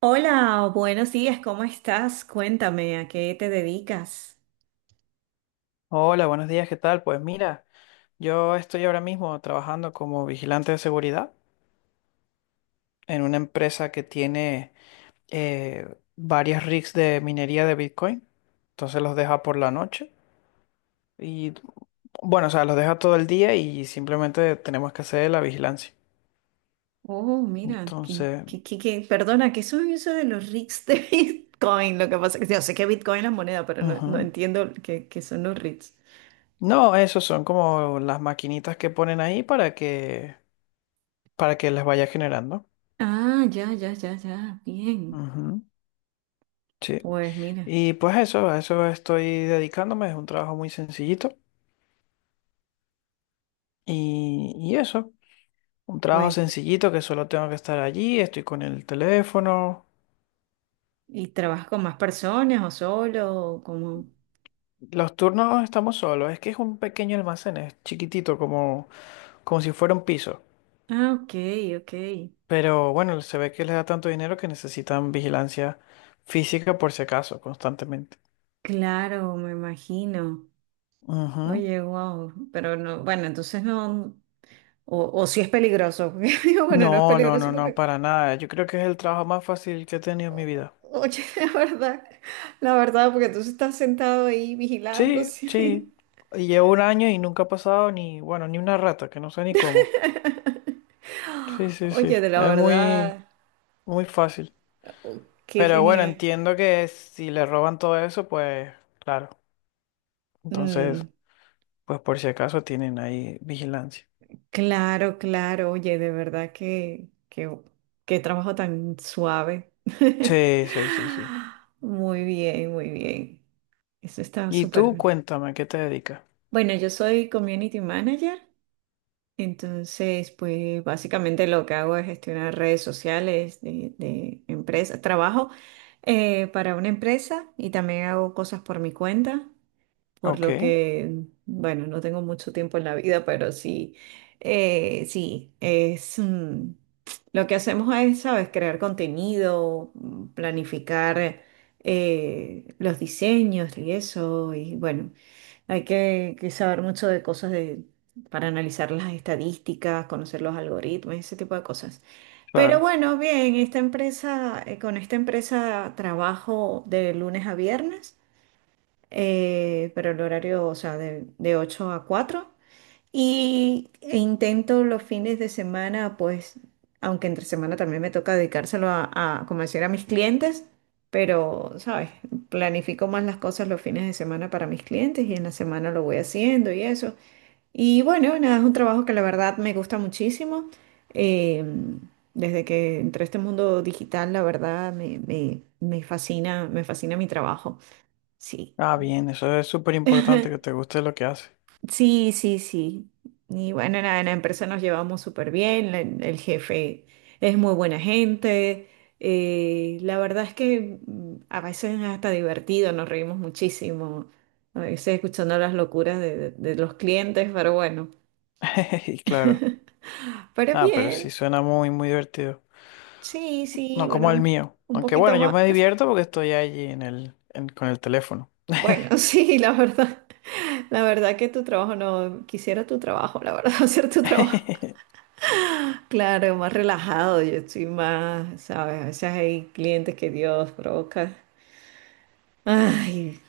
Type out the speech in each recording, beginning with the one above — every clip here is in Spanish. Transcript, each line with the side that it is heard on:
right: Hola, buenos días, ¿cómo estás? Cuéntame, ¿a qué te dedicas?
left: Hola, buenos días, ¿qué tal? Pues mira, yo estoy ahora mismo trabajando como vigilante de seguridad en una empresa que tiene eh, varias rigs de minería de Bitcoin. Entonces los deja por la noche y bueno, o sea, los deja todo el día y simplemente tenemos que hacer la vigilancia.
right: Oh, mira,
left: Entonces,
right: perdona, ¿qué soy eso de los REITs de Bitcoin? Lo que pasa es que yo sé que Bitcoin es la moneda, pero no, no
left: ujú.
right: entiendo qué son los REITs.
left: No, esos son como las maquinitas que ponen ahí para que les vaya generando.
right: Ah, ya, ya, ya, ya, bien.
left: Ujú, sí.
right: Pues mira,
left: Y pues eso, a eso estoy dedicándome, es un trabajo muy sencillito. Y eso, un trabajo
right: pues,
left: sencillito que solo tengo que estar allí, estoy con el teléfono.
right: ¿y trabajas con más personas o solo? Como...
left: Los turnos estamos solos, es que es un pequeño almacén, es chiquitito, como, como si fuera un piso.
right: Ah, ok, ok.
left: Pero bueno, se ve que les da tanto dinero que necesitan vigilancia física por si acaso, constantemente.
right: Claro, me imagino.
left: Ujú.
right: Oye, wow, pero no, bueno, entonces no. O si es peligroso. Porque digo, bueno, no es
left: No, no, no,
right: peligroso
left: no,
right: porque,
left: para nada. Yo creo que es el trabajo más fácil que he tenido en mi
right: o-
left: vida.
right: oye, la verdad, porque tú estás sentado ahí vigilando,
left: Sí, sí.
right: sí.
left: Y llevo un año y nunca ha pasado ni, bueno, ni una rata, que no sé ni cómo. Sí, sí,
right: Oye,
left: sí.
right: de la
left: Es muy,
right: verdad,
left: muy fácil.
right: oh, qué
left: Pero bueno,
right: genial.
left: entiendo que si le roban todo eso, pues, claro. Entonces,
right: Mm,
left: pues por si acaso tienen ahí vigilancia.
right: claro, claro, oye, de verdad qué trabajo tan suave.
left: Sí, sí, sí, sí.
right: Muy bien, muy bien. Eso está
left: Y
right: súper
left: tú,
right: bien.
left: cuéntame, ¿a ¿qué te dedicas?
right: Bueno, yo soy community manager. Entonces, pues básicamente lo que hago es gestionar redes sociales de empresa. Trabajo para una empresa y también hago cosas por mi cuenta por
left: Ok,
right: lo que, bueno, no tengo mucho tiempo en la vida, pero sí, sí, es lo que hacemos es, ¿sabes? Crear contenido, planificar los diseños y eso, y bueno, que saber mucho de cosas de, para analizar las estadísticas, conocer los algoritmos, ese tipo de cosas. Pero
left: claro.
right: bueno, bien, esta empresa, con esta empresa trabajo de lunes a viernes pero el horario, o sea, de 8 a 4. Y e intento los fines de semana, pues, aunque entre semana también me toca dedicárselo a convencer a mis clientes, pero, ¿sabes? Planifico más las cosas los fines de semana para mis clientes y en la semana lo voy haciendo y eso. Y bueno, nada, es un trabajo que la verdad me gusta muchísimo. Eh, Desde que entré a este mundo digital, la verdad me fascina mi trabajo. Sí.
left: Ah, bien, eso es súper importante que te guste lo que haces.
right: Sí, sí, sí. Y bueno, nada, en la empresa nos llevamos súper bien, el jefe es muy buena gente. La verdad es que a veces es hasta divertido, nos reímos muchísimo, a veces escuchando las locuras de los clientes, pero bueno.
left: Claro.
right: Pero
left: Ah, pero sí
right: bien,
left: suena muy, muy divertido.
right: sí, sí,
left: No como el
right: bueno,
left: mío.
right: un
left: Aunque
right: poquito
left: bueno, yo
right: más.
left: me divierto porque estoy allí en con el teléfono.
right: Bueno, sí, la verdad que tu trabajo no, quisiera tu trabajo, la verdad, hacer tu trabajo. Claro, más relajado, yo estoy más, ¿sabes? A veces hay clientes que Dios provoca. Ay,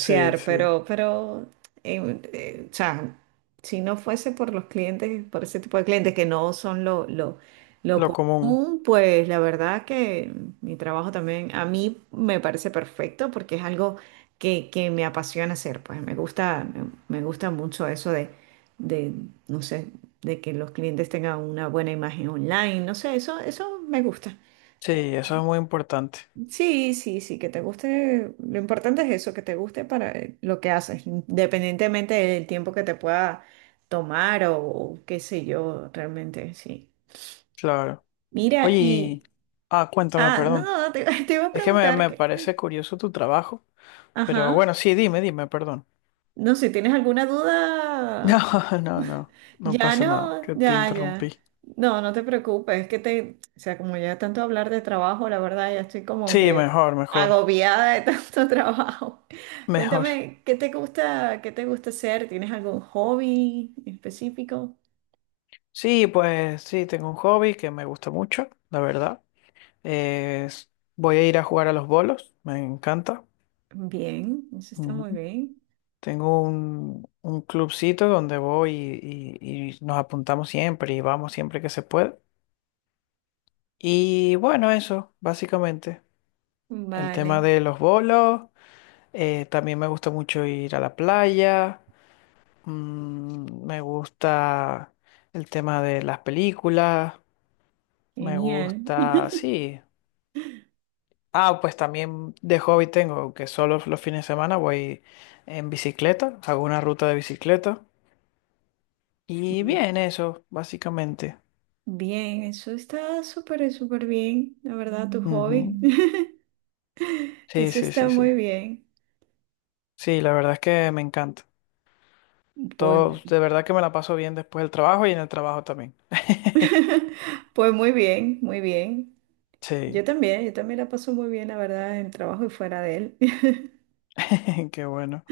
left: Sí, sí.
right: pero, o sea, si no fuese por los clientes, por ese tipo de clientes que no son lo
left: Lo común.
right: común, pues la verdad que mi trabajo también a mí me parece perfecto porque es algo que me apasiona hacer, pues me gusta, me gusta mucho eso de, no sé, de que los clientes tengan una buena imagen online, no sé, eso me gusta.
left: Sí, eso es muy importante.
right: Sí, sí, sí, que te guste. Lo importante es eso, que te guste para lo que haces, independientemente del tiempo que te pueda tomar o qué sé yo, realmente, sí.
left: Claro.
right: Mira,
left: Oye,
right: y...
left: y- ah, cuéntame,
right: Ah, no,
left: perdón.
right: no, no, te, te iba a
left: Es que
right: preguntar
left: me
right: que...
left: parece curioso tu trabajo. Pero
right: Ajá.
left: bueno, sí, dime, dime, perdón.
right: No sé, ¿tienes alguna
left: No,
right: duda?
left: no, no. No
right: Ya
left: pasa nada,
right: no,
left: que te
right: ya, ya.
left: interrumpí.
right: No, no te preocupes, es que te, o sea, como ya tanto hablar de trabajo, la verdad ya estoy como
left: Sí,
right: que
left: mejor, mejor,
right: agobiada de tanto trabajo.
left: mejor.
right: Cuéntame, qué te gusta hacer? ¿Tienes algún hobby específico?
left: Sí, pues sí, tengo un hobby que me gusta mucho, la verdad. Eh, s- voy a ir a jugar a los bolos, me encanta.
right: Bien, eso está
left: Ujú.
right: muy bien.
left: Tengo un clubcito donde voy y nos apuntamos siempre y vamos siempre que se puede. Y bueno, eso, básicamente. El tema
right: Vale,
left: de los bolos, también me gusta mucho ir a la playa, mm, me gusta el tema de las películas, me
right: genial.
left: gusta, sí. Ah, pues también de hobby tengo que solo los fines de semana voy en bicicleta, hago una ruta de bicicleta y
right: Mm.
left: bien eso, básicamente.
right: Bien, eso está súper, súper bien, la verdad, tu hobby.
left: Ujú. Sí,
right: Eso
left: sí,
right: está
left: sí, sí.
right: muy bien.
left: Sí, la verdad es que me encanta. Todo,
right: Pues,
left: de verdad que me la paso bien después del trabajo y en el trabajo también.
right: pues muy bien, muy bien.
left: Sí,
right: Yo también la paso muy bien, la verdad, en trabajo y fuera de él.
left: qué bueno.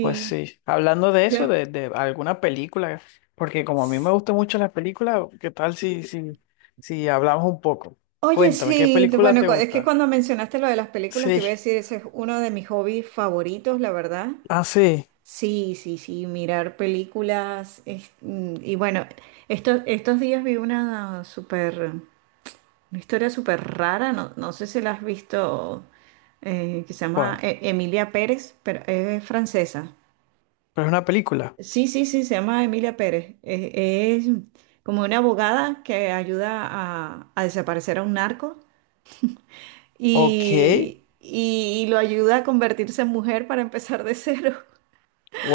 left: Pues sí, hablando de eso,
right: yo.
left: de alguna película, porque como a mí me gustan mucho las películas, ¿qué tal si hablamos un poco?
right: Oye,
left: Cuéntame, ¿qué
right: sí, de-
left: película
right: bueno,
left: te
right: cu- es que
left: gusta?
right: cuando mencionaste lo de las películas, te iba a
left: Sí.
right: decir, ese es uno de mis hobbies favoritos, la verdad.
left: Ah, sí.
right: Sí, sí, sí, mirar películas. Es- y bueno, estos días vi una super una historia súper rara, no, no sé si la has visto, que se llama
left: ¿Cuál?
right: Emilia Pérez, pero es francesa.
left: Pero es una película.
right: Sí, sí, sí, se llama Emilia Pérez. Es como una abogada que ayuda a desaparecer a un narco
left: Ok.
right: y lo ayuda a convertirse en mujer para empezar de cero.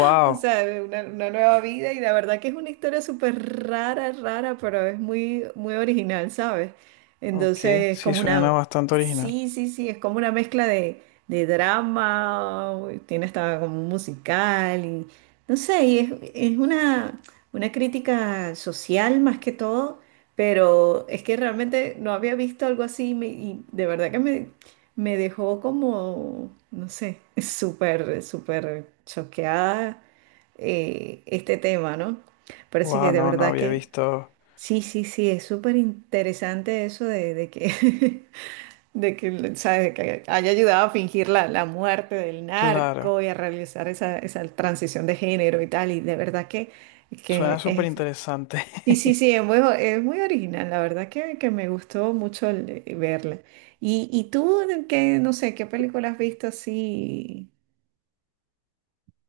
right: O sea, de una nueva vida y la verdad que es una historia súper rara, rara, pero es muy, muy original, ¿sabes?
left: Ok.
right: Entonces es
left: Sí,
right: como
left: suena
right: una,
left: bastante original.
right: sí, sí, sí, es como una mezcla de drama, tiene hasta como un musical y no sé, es una crítica social más que todo, pero es que realmente no había visto algo así y me- y de verdad que me dejó como, no sé, súper, súper choqueada este tema, ¿no? Parece
left: Wow,
right: que de
left: no, no
right: verdad
left: había
right: que
left: visto.
right: sí, sí, sí, es súper interesante eso de que, de que, ¿sabes? De que haya ayudado a fingir la, la muerte del narco
left: Claro.
right: y a realizar esa, esa transición de género y tal, y de verdad
left: Suena
right: que
left: súper
right: es,
left: interesante.
right: sí, sí, sí, es muy original, la verdad que me gustó mucho el- verla. Y tú, qué, no sé, qué película has visto así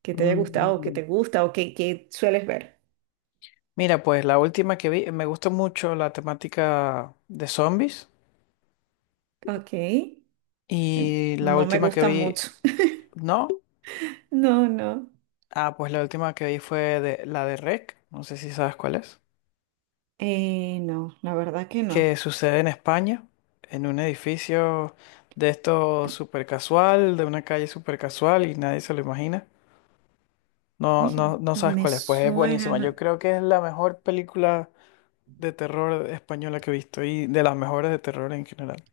right: que te haya gustado, o que te
left: Mm.
right: gusta, o que sueles ver?
left: Mira, pues la última que vi, me gustó mucho la temática de zombies.
right: Ok.
left: Y la
right: No me
left: última que
right: gusta
left: vi,
right: mucho.
left: no.
right: No, no.
left: Ah, pues la última que vi fue de, la de REC. No sé si sabes cuál es.
right: No, la verdad que no.
left: Que sucede en España, en un edificio de esto súper casual, de una calle súper casual y nadie se lo imagina. No, no,
right: Oye,
left: no sabes
right: me
left: cuál es, pues es
right: suena.
left: buenísima.
right: No-
left: Yo creo que es la mejor película de terror española que he visto y de las mejores de terror en general.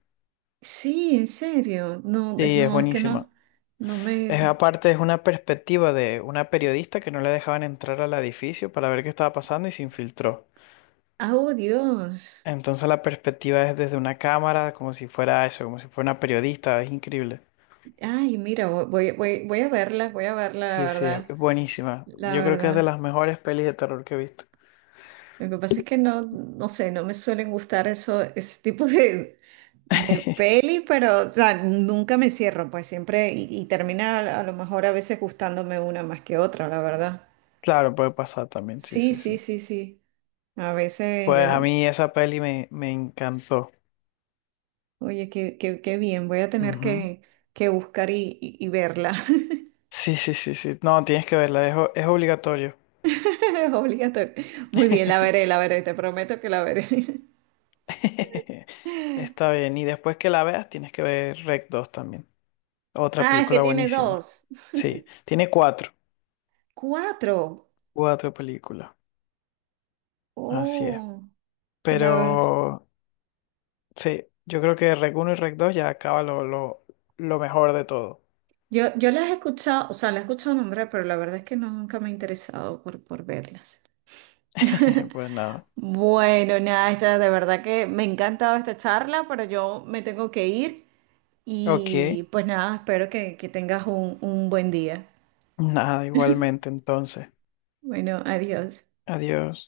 right: Sí, en serio. No, es-
left: Sí, es
right: no, es que
left: buenísima.
right: no. No
left: Es
right: me.
left: aparte, es una perspectiva de una periodista que no le dejaban entrar al edificio para ver qué estaba pasando y se infiltró.
right: Ah, Oh, Dios.
left: Entonces la perspectiva es desde una cámara, como si fuera eso, como si fuera una periodista, es increíble.
right: Ay, mira, vo- voy, voy, voy a verla, la
left: Sí, sí, es
right: verdad.
left: es buenísima.
right: La
left: Yo creo que es de
right: verdad.
left: las mejores pelis de terror que he visto.
right: Lo que pasa es que no, no sé, no me suelen gustar eso, ese tipo de peli, pero, o sea, nunca me cierro, pues siempre, y termina a lo mejor a veces gustándome una más que otra, la verdad.
left: Claro, puede pasar también, sí,
right: Sí,
left: sí,
right: sí,
left: sí.
right: sí, sí. A veces yo
left: Pues a
right: no.
left: mí esa peli me encantó.
right: Oye, qué, qué, qué bien. Voy a tener
left: Ujú.
right: que buscar y, y verla.
left: Sí, sí, sí, sí. No, tienes que verla, es obligatorio.
right: Es obligatorio. Muy bien, la veré, la veré. Te prometo que la veré.
left: Está bien, y después que la veas tienes que ver Rec 2 también. Otra
right: Ah, es que
left: película
right: tiene
left: buenísima.
right: 2.
left: Sí, tiene cuatro,
right: Cuatro.
left: cuatro películas. Así es.
right: Oh, la verdad.
left: Pero sí, yo creo que Rec uno y Rec 2 ya acaba lo mejor de todo.
right: Yo las he escuchado, o sea, las he escuchado nombrar, pero la verdad es que no, nunca me he interesado por verlas.
left: Pues nada.
right: Bueno, nada, esta, de verdad que me ha encantado esta charla, pero yo me tengo que ir.
left: Ok.
right: Y pues nada, espero que tengas un buen día.
left: Nada, igualmente entonces.
right: Bueno, adiós.
left: Adiós.